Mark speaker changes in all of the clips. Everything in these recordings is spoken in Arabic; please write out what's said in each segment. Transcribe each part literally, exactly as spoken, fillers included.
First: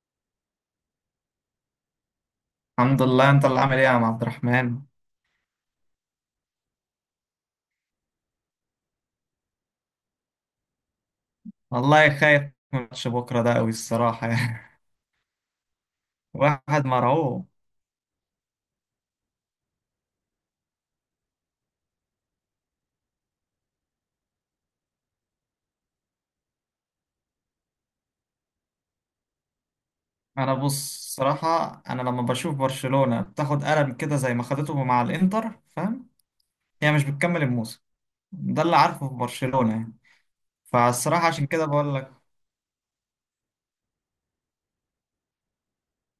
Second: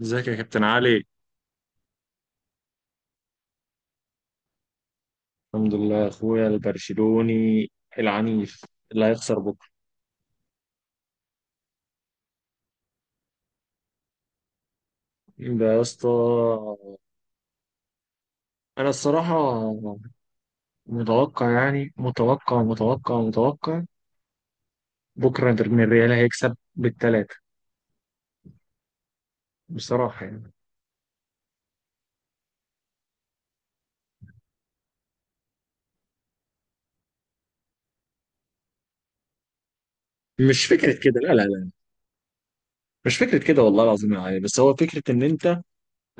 Speaker 1: ازيك يا كابتن علي؟
Speaker 2: الحمد لله، انت اللي عامل ايه يا عم عبد الرحمن؟
Speaker 1: الحمد لله يا اخويا البرشلوني العنيف اللي هيخسر بكره.
Speaker 2: والله خايف من ماتش بكره ده قوي الصراحه. يعني
Speaker 1: ده يا اسطى.
Speaker 2: واحد مرعوب.
Speaker 1: انا الصراحه متوقع، يعني متوقع متوقع متوقع، بكره انتر من الريال هيكسب بالثلاثه، بصراحه يعني.
Speaker 2: انا بص صراحه، انا لما بشوف برشلونه بتاخد قلم كده زي ما خدته مع الانتر فاهم. هي مش بتكمل الموسم، ده اللي عارفه في برشلونه يعني.
Speaker 1: مش فكره كده،
Speaker 2: فالصراحه
Speaker 1: لا لا
Speaker 2: عشان كده
Speaker 1: لا.
Speaker 2: بقول لك.
Speaker 1: مش فكره كده والله العظيم يا علي، بس هو فكره ان انت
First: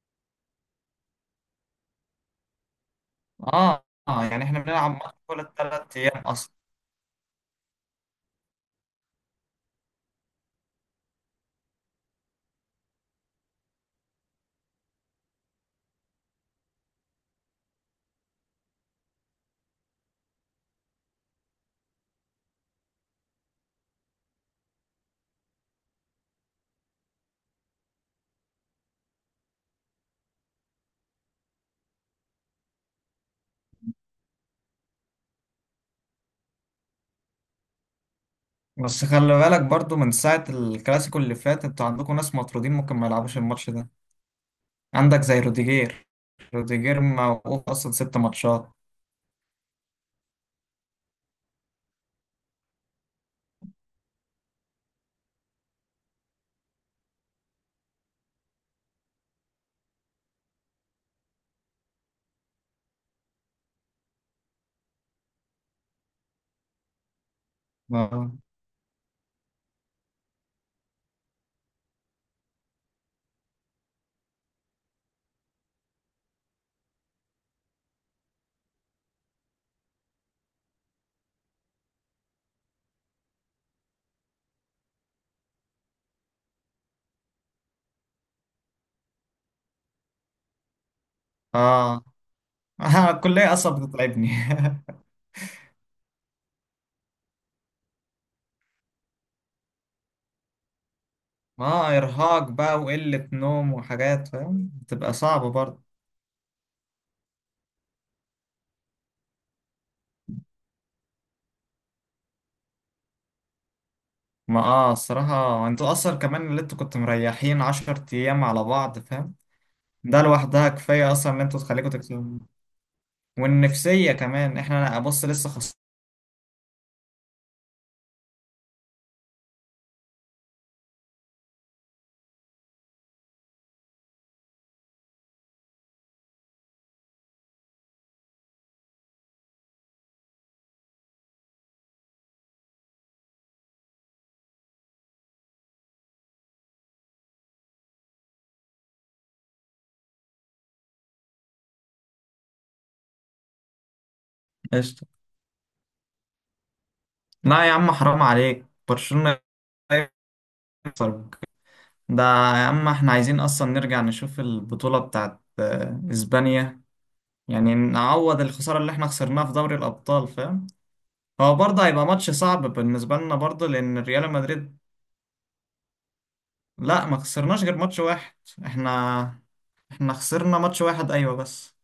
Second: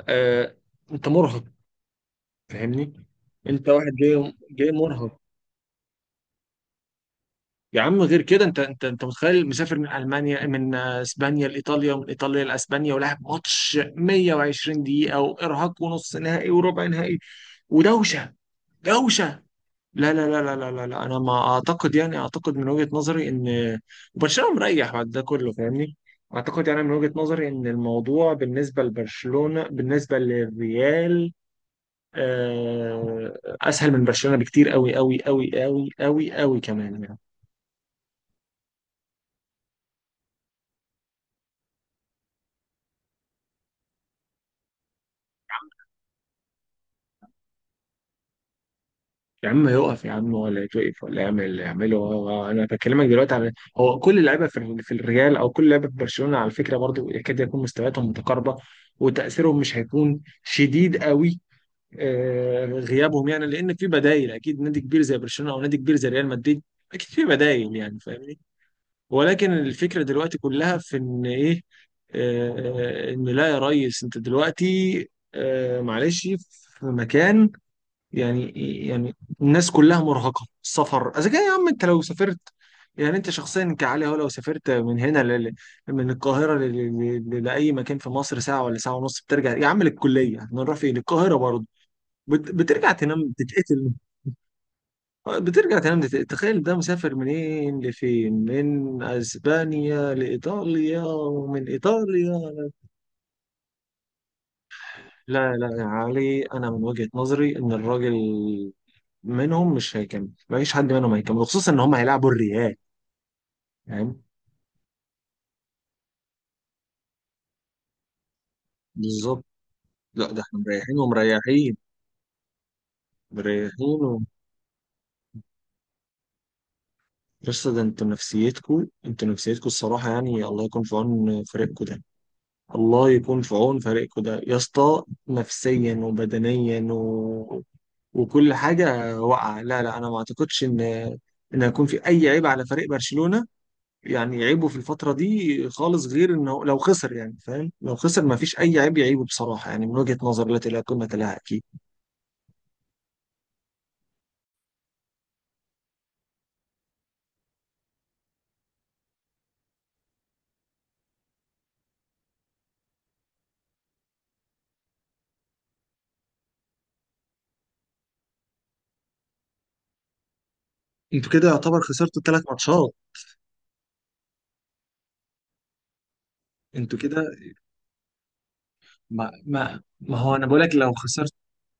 Speaker 1: آه انت مرهق، فاهمني؟ انت
Speaker 2: اه
Speaker 1: واحد
Speaker 2: اه،
Speaker 1: جاي
Speaker 2: يعني احنا
Speaker 1: جاي
Speaker 2: بنلعب ماتش
Speaker 1: مرهق
Speaker 2: كل ثلاث ايام اصلا.
Speaker 1: يا عم، غير كده انت انت انت متخيل مسافر من المانيا من آه، اسبانيا لايطاليا، ومن ايطاليا لاسبانيا، ولعب ماتش مية وعشرين دقيقه، وارهاق، ونص نهائي وربع نهائي، ودوشه دوشه. لا لا لا لا لا لا لا. انا ما اعتقد، يعني اعتقد من وجهه نظري ان برشلونه مريح بعد ده كله، فاهمني؟ اعتقد يعني من وجهه نظري ان الموضوع بالنسبه لبرشلونه بالنسبه للريال آه، اسهل من برشلونه بكتير، قوي قوي قوي قوي قوي قوي كمان.
Speaker 2: بس خلي بالك برضو، من ساعه الكلاسيكو اللي فات انتوا عندكم ناس مطرودين، ممكن ما يلعبوش الماتش ده. عندك زي روديجير، روديجير موقوف اصلا ست ماتشات.
Speaker 1: يا عم يقف، يا عم ولا يتوقف ولا يعمل اللي يعمله. هو- هو- انا بكلمك دلوقتي على، هو كل اللعيبه في في الريال او كل لعيبه في برشلونه، على فكره برضو يكاد يكون مستوياتهم متقاربه، وتاثيرهم مش هيكون شديد قوي. آه، غيابهم يعني، لان في بدايل اكيد، نادي كبير زي برشلونه او نادي كبير زي ريال مدريد، اكيد في بدايل، يعني
Speaker 2: اه
Speaker 1: فاهمني؟ ولكن الفكره دلوقتي كلها في ان ايه، آه، آه، ان لا يا ريس، انت دلوقتي آه، معلش، في مكان، يعني، يعني، الناس كلها مرهقة السفر. اذا كان يا عم انت لو سافرت، يعني انت شخصيا كعلي، هو لو سافرت من هنا ل... ل- من القاهرة ل... ل... ل... لأي مكان في مصر ساعة ولا ساعة ونص، بترجع يا عم للكلية، احنا نروح فين، القاهرة برضه.
Speaker 2: اه.
Speaker 1: بت... بترجع
Speaker 2: آه،
Speaker 1: تنام
Speaker 2: الكلية اصلا
Speaker 1: تتقتل،
Speaker 2: بتتعبني.
Speaker 1: بترجع تنام تتقتل، تخيل ده مسافر منين لفين، من اسبانيا لإيطاليا، ومن
Speaker 2: ما ارهاق
Speaker 1: إيطاليا.
Speaker 2: بقى وقلة نوم وحاجات فاهم بتبقى صعبة
Speaker 1: لا لا
Speaker 2: برضه.
Speaker 1: يا علي، انا من وجهة نظري ان الراجل منهم مش هيكمل، مفيش حد منهم هيكمل، خصوصا ان هم هيلعبوا الريال فاهم،
Speaker 2: ما اه الصراحة انتوا اصلا كمان اللي انتوا كنتوا مريحين عشر ايام على بعض فاهم.
Speaker 1: بالظبط.
Speaker 2: ده
Speaker 1: لا ده احنا
Speaker 2: لوحدها
Speaker 1: مريحين
Speaker 2: كفاية اصلا ان انتوا
Speaker 1: ومريحين
Speaker 2: تخليكوا تكسبوا.
Speaker 1: مريحين
Speaker 2: والنفسية
Speaker 1: و...
Speaker 2: كمان، احنا بص لسه خسرانين.
Speaker 1: بس ده انتوا نفسيتكوا، انتوا نفسيتكوا الصراحة، يعني الله يكون في عون فريقكوا ده، الله يكون في عون فريقكوا ده يا اسطى، نفسيا وبدنيا و... وكل حاجة واقعة. لا لا، انا ما اعتقدش ان ان هيكون في اي عيب على فريق برشلونة، يعني عيبه في الفترة دي خالص، غير انه لو خسر، يعني فاهم، لو خسر ما فيش اي عيب يعيبه بصراحة، يعني من وجهة نظر التي لا تلا قيمة لها اكيد.
Speaker 2: قشطة. لا يا عم، حرام عليك. برشلونة، ده يا عم احنا عايزين اصلا نرجع نشوف البطولة بتاعت آه، اسبانيا. يعني نعوض الخسارة اللي احنا خسرناها في دوري الابطال فاهم.
Speaker 1: انتوا كده
Speaker 2: هو برضه
Speaker 1: يعتبر
Speaker 2: هيبقى
Speaker 1: خسرتوا
Speaker 2: ماتش
Speaker 1: ثلاث
Speaker 2: صعب
Speaker 1: ماتشات،
Speaker 2: بالنسبة لنا برضه لان ريال مدريد.
Speaker 1: انتوا
Speaker 2: لا ما
Speaker 1: كده
Speaker 2: خسرناش غير ماتش واحد. احنا
Speaker 1: ما ما
Speaker 2: احنا
Speaker 1: ما هو انا
Speaker 2: خسرنا
Speaker 1: بقولك
Speaker 2: ماتش
Speaker 1: لو
Speaker 2: واحد ايوه
Speaker 1: خسرت،
Speaker 2: بس.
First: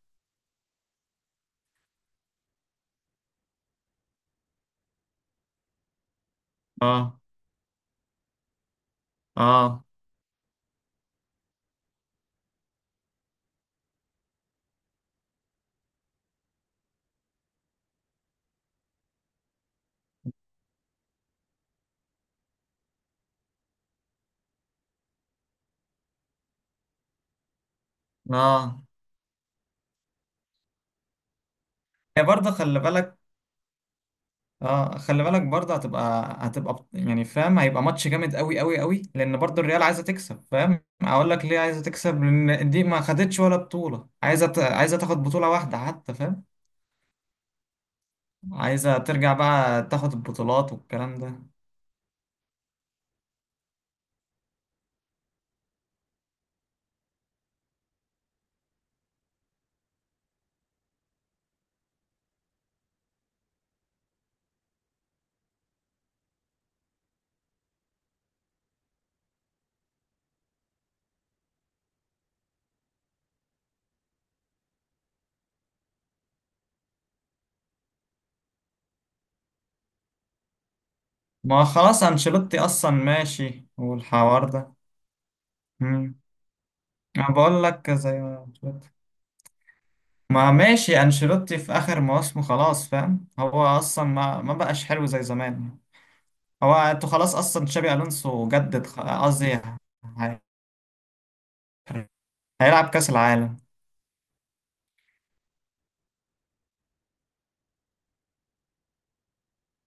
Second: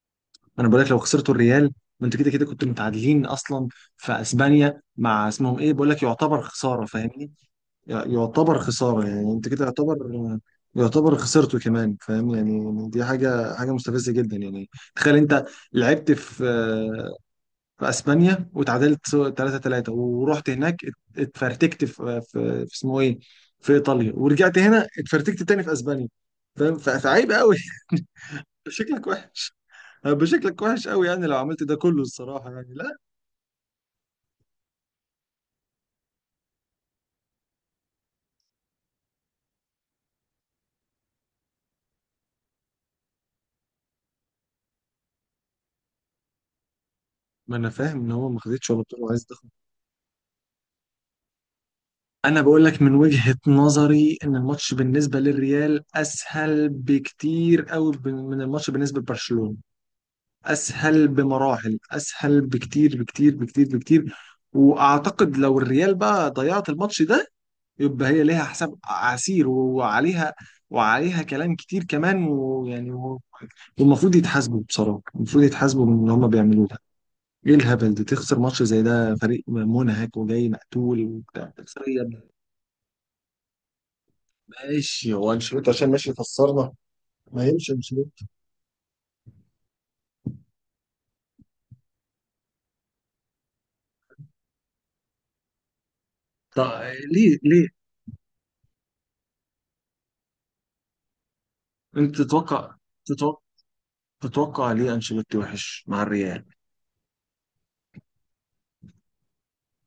Speaker 1: انا بقولك لو خسرتوا الريال، ما انتوا كده كده كنتوا متعادلين اصلا في اسبانيا مع اسمهم ايه، بقولك يعتبر خساره
Speaker 2: اه
Speaker 1: فاهمني، ي- يعتبر خساره، يعني انت كده
Speaker 2: اه
Speaker 1: يعتبر يعتبر خسرته كمان فاهم، يعني دي حاجه حاجه مستفزه جدا يعني. تخيل انت لعبت في في اسبانيا وتعادلت ثلاثة ثلاثة، ورحت هناك ات- اتفرتكت في في في اسمه ايه، في ايطاليا، ورجعت هنا اتفرتكت تاني في اسبانيا، فاهم، ف- فعيب قوي.
Speaker 2: اه.
Speaker 1: شكلك وحش، هيبقى شكلك وحش قوي، يعني لو عملت ده كله
Speaker 2: هي برضه
Speaker 1: الصراحه يعني،
Speaker 2: خلي
Speaker 1: لا.
Speaker 2: بالك، اه خلي بالك برضه هتبقى هتبقى بط- يعني فاهم هيبقى ماتش جامد قوي قوي قوي لان برضه الريال عايزه تكسب. فاهم اقول لك ليه عايزه تكسب؟ لان دي ما خدتش ولا بطوله، عايزه ت... عايزه تاخد بطوله واحده حتى فاهم.
Speaker 1: ما انا فاهم ان هو ما خدتش ولا
Speaker 2: عايزه
Speaker 1: بطوله وعايز
Speaker 2: ترجع
Speaker 1: تاخد.
Speaker 2: بقى تاخد البطولات والكلام ده.
Speaker 1: انا بقول لك من وجهه نظري ان الماتش بالنسبه للريال اسهل بكتير قوي من الماتش بالنسبه لبرشلونه، اسهل بمراحل، اسهل بكتير بكتير بكتير بكتير. واعتقد لو الريال بقى ضيعت الماتش ده، يبقى هي ليها حساب عسير، وعليها وعليها كلام كتير كمان، ويعني و- والمفروض يتحاسبوا بصراحة، المفروض يتحاسبوا من اللي هم بيعملوه ده. ايه الهبل ده، تخسر ماتش زي ده، فريق منهك وجاي مقتول وبتاع،
Speaker 2: ما هو
Speaker 1: تخسر يا
Speaker 2: خلاص
Speaker 1: ابني؟
Speaker 2: انشيلوتي اصلا ماشي والحوار ده.
Speaker 1: ماشي، هو انشيلوتي عشان ماشي
Speaker 2: امم
Speaker 1: يخسرنا؟
Speaker 2: انا
Speaker 1: ما
Speaker 2: بقول
Speaker 1: يمشي
Speaker 2: لك زي
Speaker 1: انشيلوتي.
Speaker 2: ما قلت لك. ما ماشي انشيلوتي في اخر مواسمه خلاص، فاهم هو اصلا ما ما بقاش حلو زي زمان. هو
Speaker 1: طب
Speaker 2: انتوا خلاص
Speaker 1: ليه
Speaker 2: اصلا
Speaker 1: ليه،
Speaker 2: تشابي الونسو جدد خ- قصدي هي-
Speaker 1: انت تتوقع،
Speaker 2: هيلعب كاس
Speaker 1: تتوقع،
Speaker 2: العالم.
Speaker 1: تتوقع ليه انشيلوتي وحش مع الريال،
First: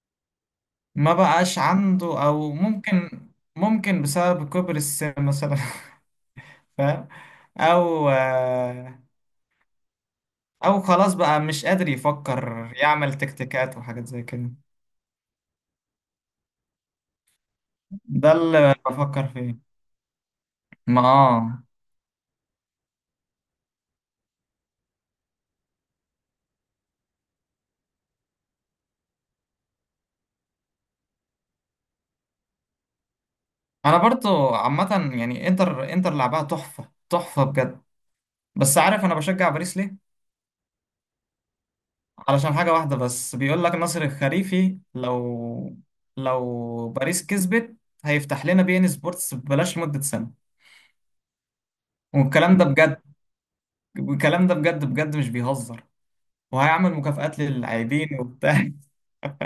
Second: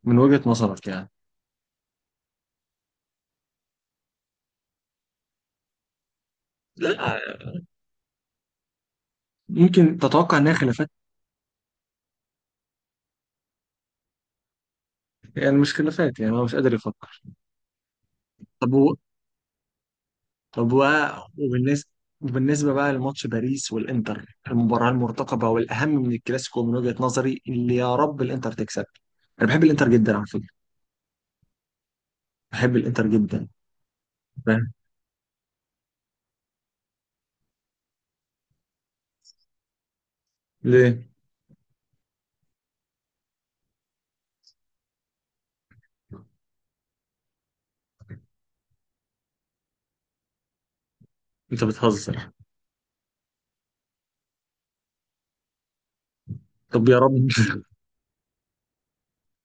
Speaker 1: من وجهة نظرك يعني؟
Speaker 2: ما بقاش عنده او ممكن ممكن بسبب كبر السن مثلا. فاهم.
Speaker 1: لا
Speaker 2: او آه،
Speaker 1: ممكن تتوقع انها
Speaker 2: او
Speaker 1: خلافات؟
Speaker 2: خلاص بقى مش قادر يفكر يعمل تكتيكات وحاجات زي كده.
Speaker 1: يعني مش خلافات، يعني هو مش قادر يفكر.
Speaker 2: ده اللي
Speaker 1: طب و...
Speaker 2: بفكر فيه.
Speaker 1: طب و...
Speaker 2: ما اه
Speaker 1: وبالنسبه وبالنسبه بقى لماتش باريس والانتر، المباراه المرتقبه والاهم من الكلاسيكو من وجهة نظري، اللي يا رب الانتر تكسب. انا بحب الانتر جدا على فكره، بحب الانتر جدا.
Speaker 2: انا برضو
Speaker 1: فاهم
Speaker 2: عامه يعني انتر انتر لعبها تحفه تحفه بجد. بس عارف انا بشجع باريس ليه؟
Speaker 1: ليه؟
Speaker 2: علشان حاجة واحدة بس. بيقول لك ناصر الخريفي، لو لو باريس كسبت هيفتح لنا بي ان سبورتس ببلاش لمدة سنة.
Speaker 1: انت بتهزر؟
Speaker 2: والكلام ده بجد، والكلام ده بجد بجد مش بيهزر.
Speaker 1: طب
Speaker 2: وهيعمل
Speaker 1: يا رب
Speaker 2: مكافآت للاعبين وبتاع.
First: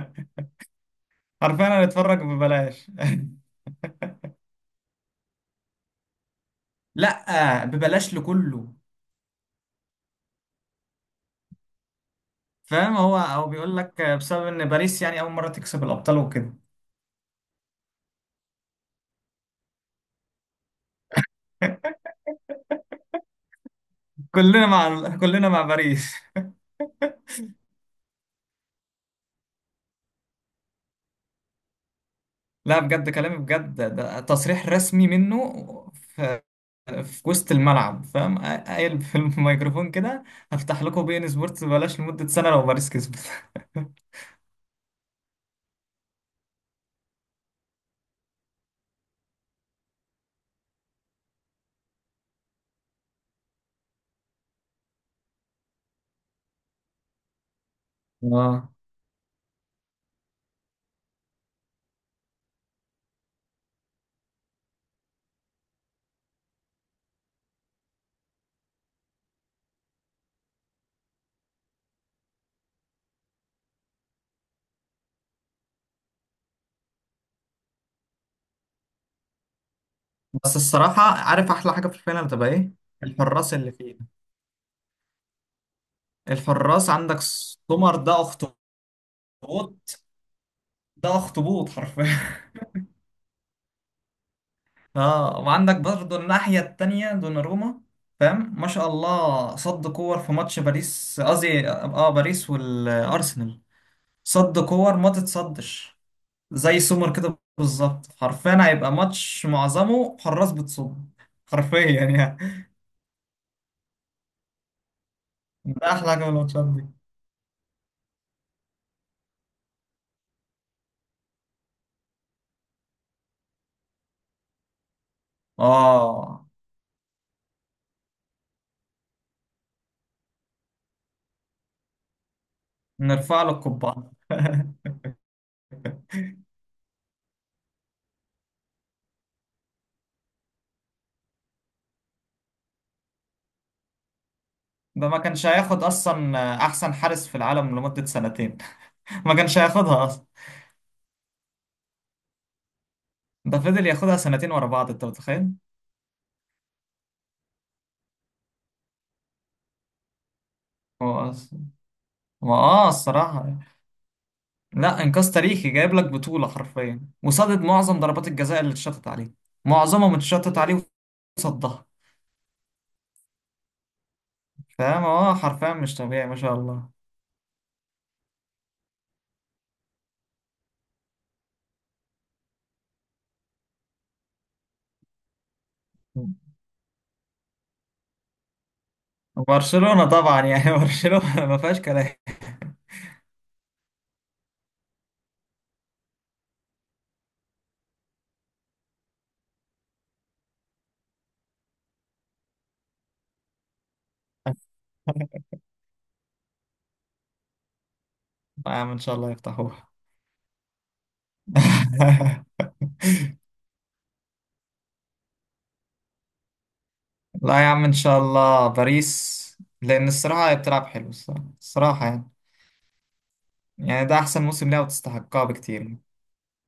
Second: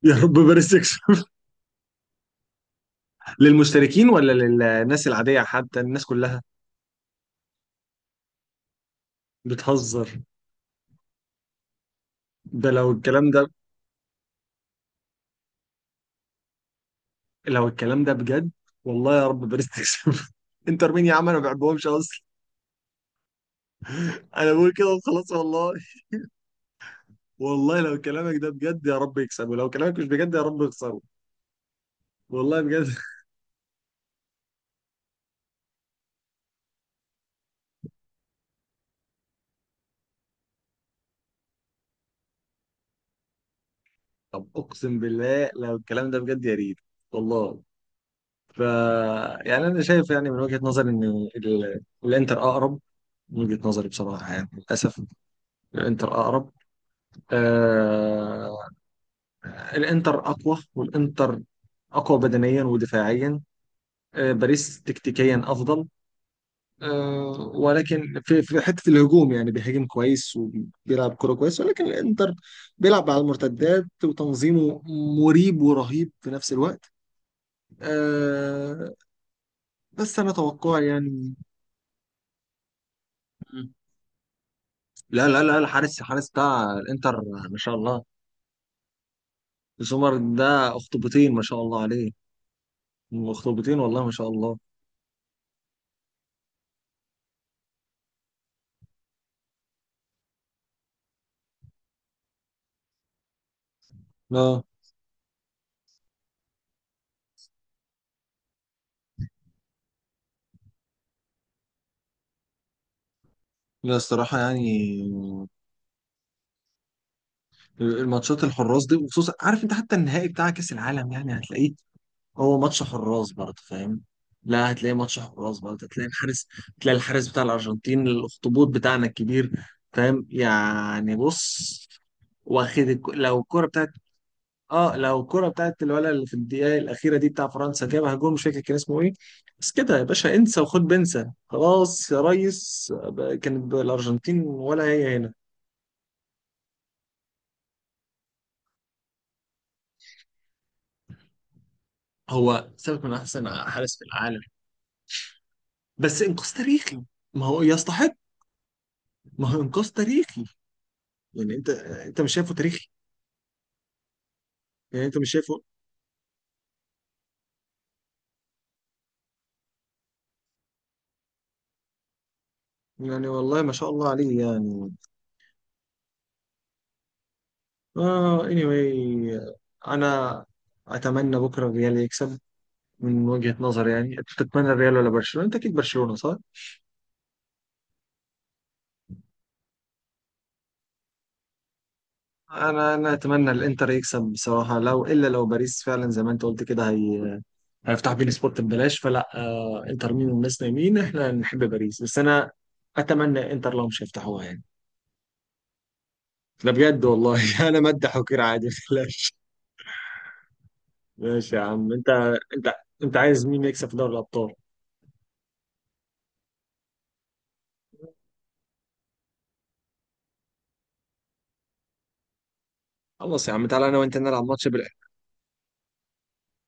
Speaker 1: يا رب باريس تكسب.
Speaker 2: حرفيا هنتفرج ببلاش.
Speaker 1: للمشتركين ولا للناس العاديه؟ حتى الناس كلها؟
Speaker 2: لا ببلاش لكله.
Speaker 1: بتهزر. ده لو
Speaker 2: فاهم، هو
Speaker 1: الكلام ده،
Speaker 2: هو بيقول لك بسبب ان باريس يعني اول مرة تكسب الابطال وكده.
Speaker 1: لو الكلام ده بجد، والله يا رب باريس تكسب. انتر مين يا عم؟ انا ما بحبهمش اصلا. انا
Speaker 2: كلنا
Speaker 1: بقول كده
Speaker 2: مع
Speaker 1: وخلاص
Speaker 2: كلنا مع
Speaker 1: والله،
Speaker 2: باريس.
Speaker 1: والله لو كلامك ده بجد يا رب يكسب، ولو كلامك مش بجد يا رب يخسره، والله
Speaker 2: لا
Speaker 1: بجد
Speaker 2: بجد كلامي بجد، ده تصريح رسمي منه. ف- في وسط الملعب فاهم، قايل في الميكروفون كده هفتح لكم بي ان سبورتس ببلاش لمدة سنة لو باريس كسبت.
Speaker 1: طب اقسم بالله لو الكلام ده بجد يا ريت، والله. ف يعني انا شايف، يعني من وجهة نظري ان ال... الانتر اقرب، من وجهة نظري بصراحة يعني للاسف الانتر اقرب. آه...
Speaker 2: اه
Speaker 1: الانتر اقوى، والانتر اقوى بدنيا ودفاعيا. آه، باريس تكتيكيا افضل، آه، ولكن في في حته الهجوم يعني بيهاجم كويس وبيلعب كوره كويس، ولكن الانتر بيلعب على المرتدات وتنظيمه مريب ورهيب في نفس الوقت، آه، بس انا
Speaker 2: بس
Speaker 1: توقع
Speaker 2: الصراحة،
Speaker 1: يعني.
Speaker 2: عارف أحلى حاجة في الفينال تبقى إيه؟ الحراس
Speaker 1: مم.
Speaker 2: اللي فيه.
Speaker 1: لا لا لا، الحارس الحارس بتاع
Speaker 2: الحراس،
Speaker 1: الانتر
Speaker 2: عندك
Speaker 1: ما شاء
Speaker 2: سومر
Speaker 1: الله،
Speaker 2: ده أخطبوط.
Speaker 1: سومر ده
Speaker 2: ده
Speaker 1: اخطبوطين ما شاء
Speaker 2: أخطبوط
Speaker 1: الله عليه،
Speaker 2: حرفيا.
Speaker 1: اخطبوطين والله ما شاء الله.
Speaker 2: آه وعندك برضه الناحية التانية دوناروما، فاهم؟ ما شاء الله صد كور في ماتش باريس قصدي آه باريس والأرسنال، صد
Speaker 1: لا
Speaker 2: كور ما تتصدش. زي السوبر كده بالظبط، حرفيا هيبقى ماتش معظمه حراس بتصد. حرفيا يعني.
Speaker 1: لا، الصراحة يعني
Speaker 2: ده احلى حاجه من الماتشات دي.
Speaker 1: الماتشات الحراس دي، وخصوصا عارف انت، حتى النهائي بتاع كأس العالم يعني هتلاقيه، هو ماتش حراس برضه فاهم، لا هتلاقي ماتش حراس برضه، هتلاقي
Speaker 2: اه،
Speaker 1: الحارس، هتلاقي الحارس بتاع الأرجنتين، الأخطبوط بتاعنا الكبير. فاهم يعني، بص، واخد الك... لو
Speaker 2: نرفع له
Speaker 1: الكرة بتاعت،
Speaker 2: القبعه.
Speaker 1: اه لو الكرة بتاعت الولد اللي في الدقيقة الأخيرة دي بتاع فرنسا جابها جول، مش فاكر كان اسمه ايه. بس كده يا باشا انسى، وخد بنسى خلاص يا ريس، كانت الأرجنتين ولا
Speaker 2: ده
Speaker 1: هي
Speaker 2: ما
Speaker 1: هنا.
Speaker 2: كانش هياخد اصلا. احسن حارس في العالم لمده سنتين. ما كانش هياخدها اصلا.
Speaker 1: هو سابق من أحسن
Speaker 2: ده فضل
Speaker 1: حارس في
Speaker 2: ياخدها
Speaker 1: العالم،
Speaker 2: سنتين ورا بعض، انت متخيل.
Speaker 1: بس إنقاذ تاريخي، ما هو يستحق، ما هو إنقاذ تاريخي.
Speaker 2: هو
Speaker 1: يعني
Speaker 2: أص-
Speaker 1: انت انت مش شايفه
Speaker 2: ما
Speaker 1: تاريخي؟
Speaker 2: اه الصراحه، لا
Speaker 1: يعني انت
Speaker 2: انجاز
Speaker 1: مش شايفه؟
Speaker 2: تاريخي جايب لك بطوله حرفيا وصدد معظم ضربات الجزاء اللي اتشطت عليه. معظمها متشطت عليه وصدها.
Speaker 1: يعني والله ما شاء الله عليه يعني.
Speaker 2: فاهم، اه حرفيا مش طبيعي ما شاء الله.
Speaker 1: اه anyway، انا اتمنى بكره الريال يكسب، من وجهة نظري يعني. انت تتمنى الريال ولا برشلونة؟ انت اكيد برشلونة، صح؟
Speaker 2: برشلونة طبعا يعني. برشلونة ما فيهاش كلام.
Speaker 1: انا انا اتمنى الانتر يكسب بصراحة، لو الا لو باريس فعلا زي ما انت قلت كده، هي هيفتح بين سبورت ببلاش، فلا آه انتر مين، والناس نايمين، احنا نحب باريس، بس انا اتمنى انتر لو مش هيفتحوها يعني. لا بجد والله انا مدح وكير عادي،
Speaker 2: لا يا عم، ان
Speaker 1: لا.
Speaker 2: شاء الله يفتحوها.
Speaker 1: ماشي يا عم، انت انت انت عايز مين يكسب في دوري الابطال؟
Speaker 2: لا يا عم، ان شاء الله باريس. لان الصراحة هي بتلعب حلو، الصراحة الصراحة يعني.
Speaker 1: خلاص يا عم، تعالى انا
Speaker 2: يعني
Speaker 1: وانت
Speaker 2: ده احسن
Speaker 1: نلعب ماتش
Speaker 2: موسم ليها
Speaker 1: بال
Speaker 2: وتستحقها بكتير.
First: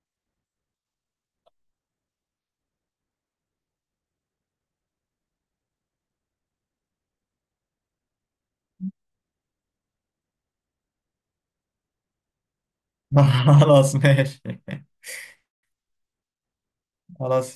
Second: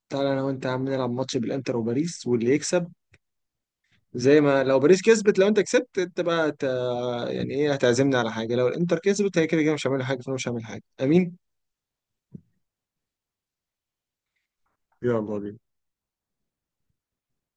Speaker 1: تعالى انا وانت يا عم نلعب ماتش بالانتر وباريس، واللي يكسب، زي ما لو باريس كسبت، لو انت كسبت انت بقى ت... يعني ايه، هتعزمني على حاجه؟ لو الانتر كسبت هي كده كده مش هعمل حاجه، فانا مش هعمل حاجه، امين.
Speaker 2: خلاص ماشي.
Speaker 1: يلا بينا.
Speaker 2: خلاص.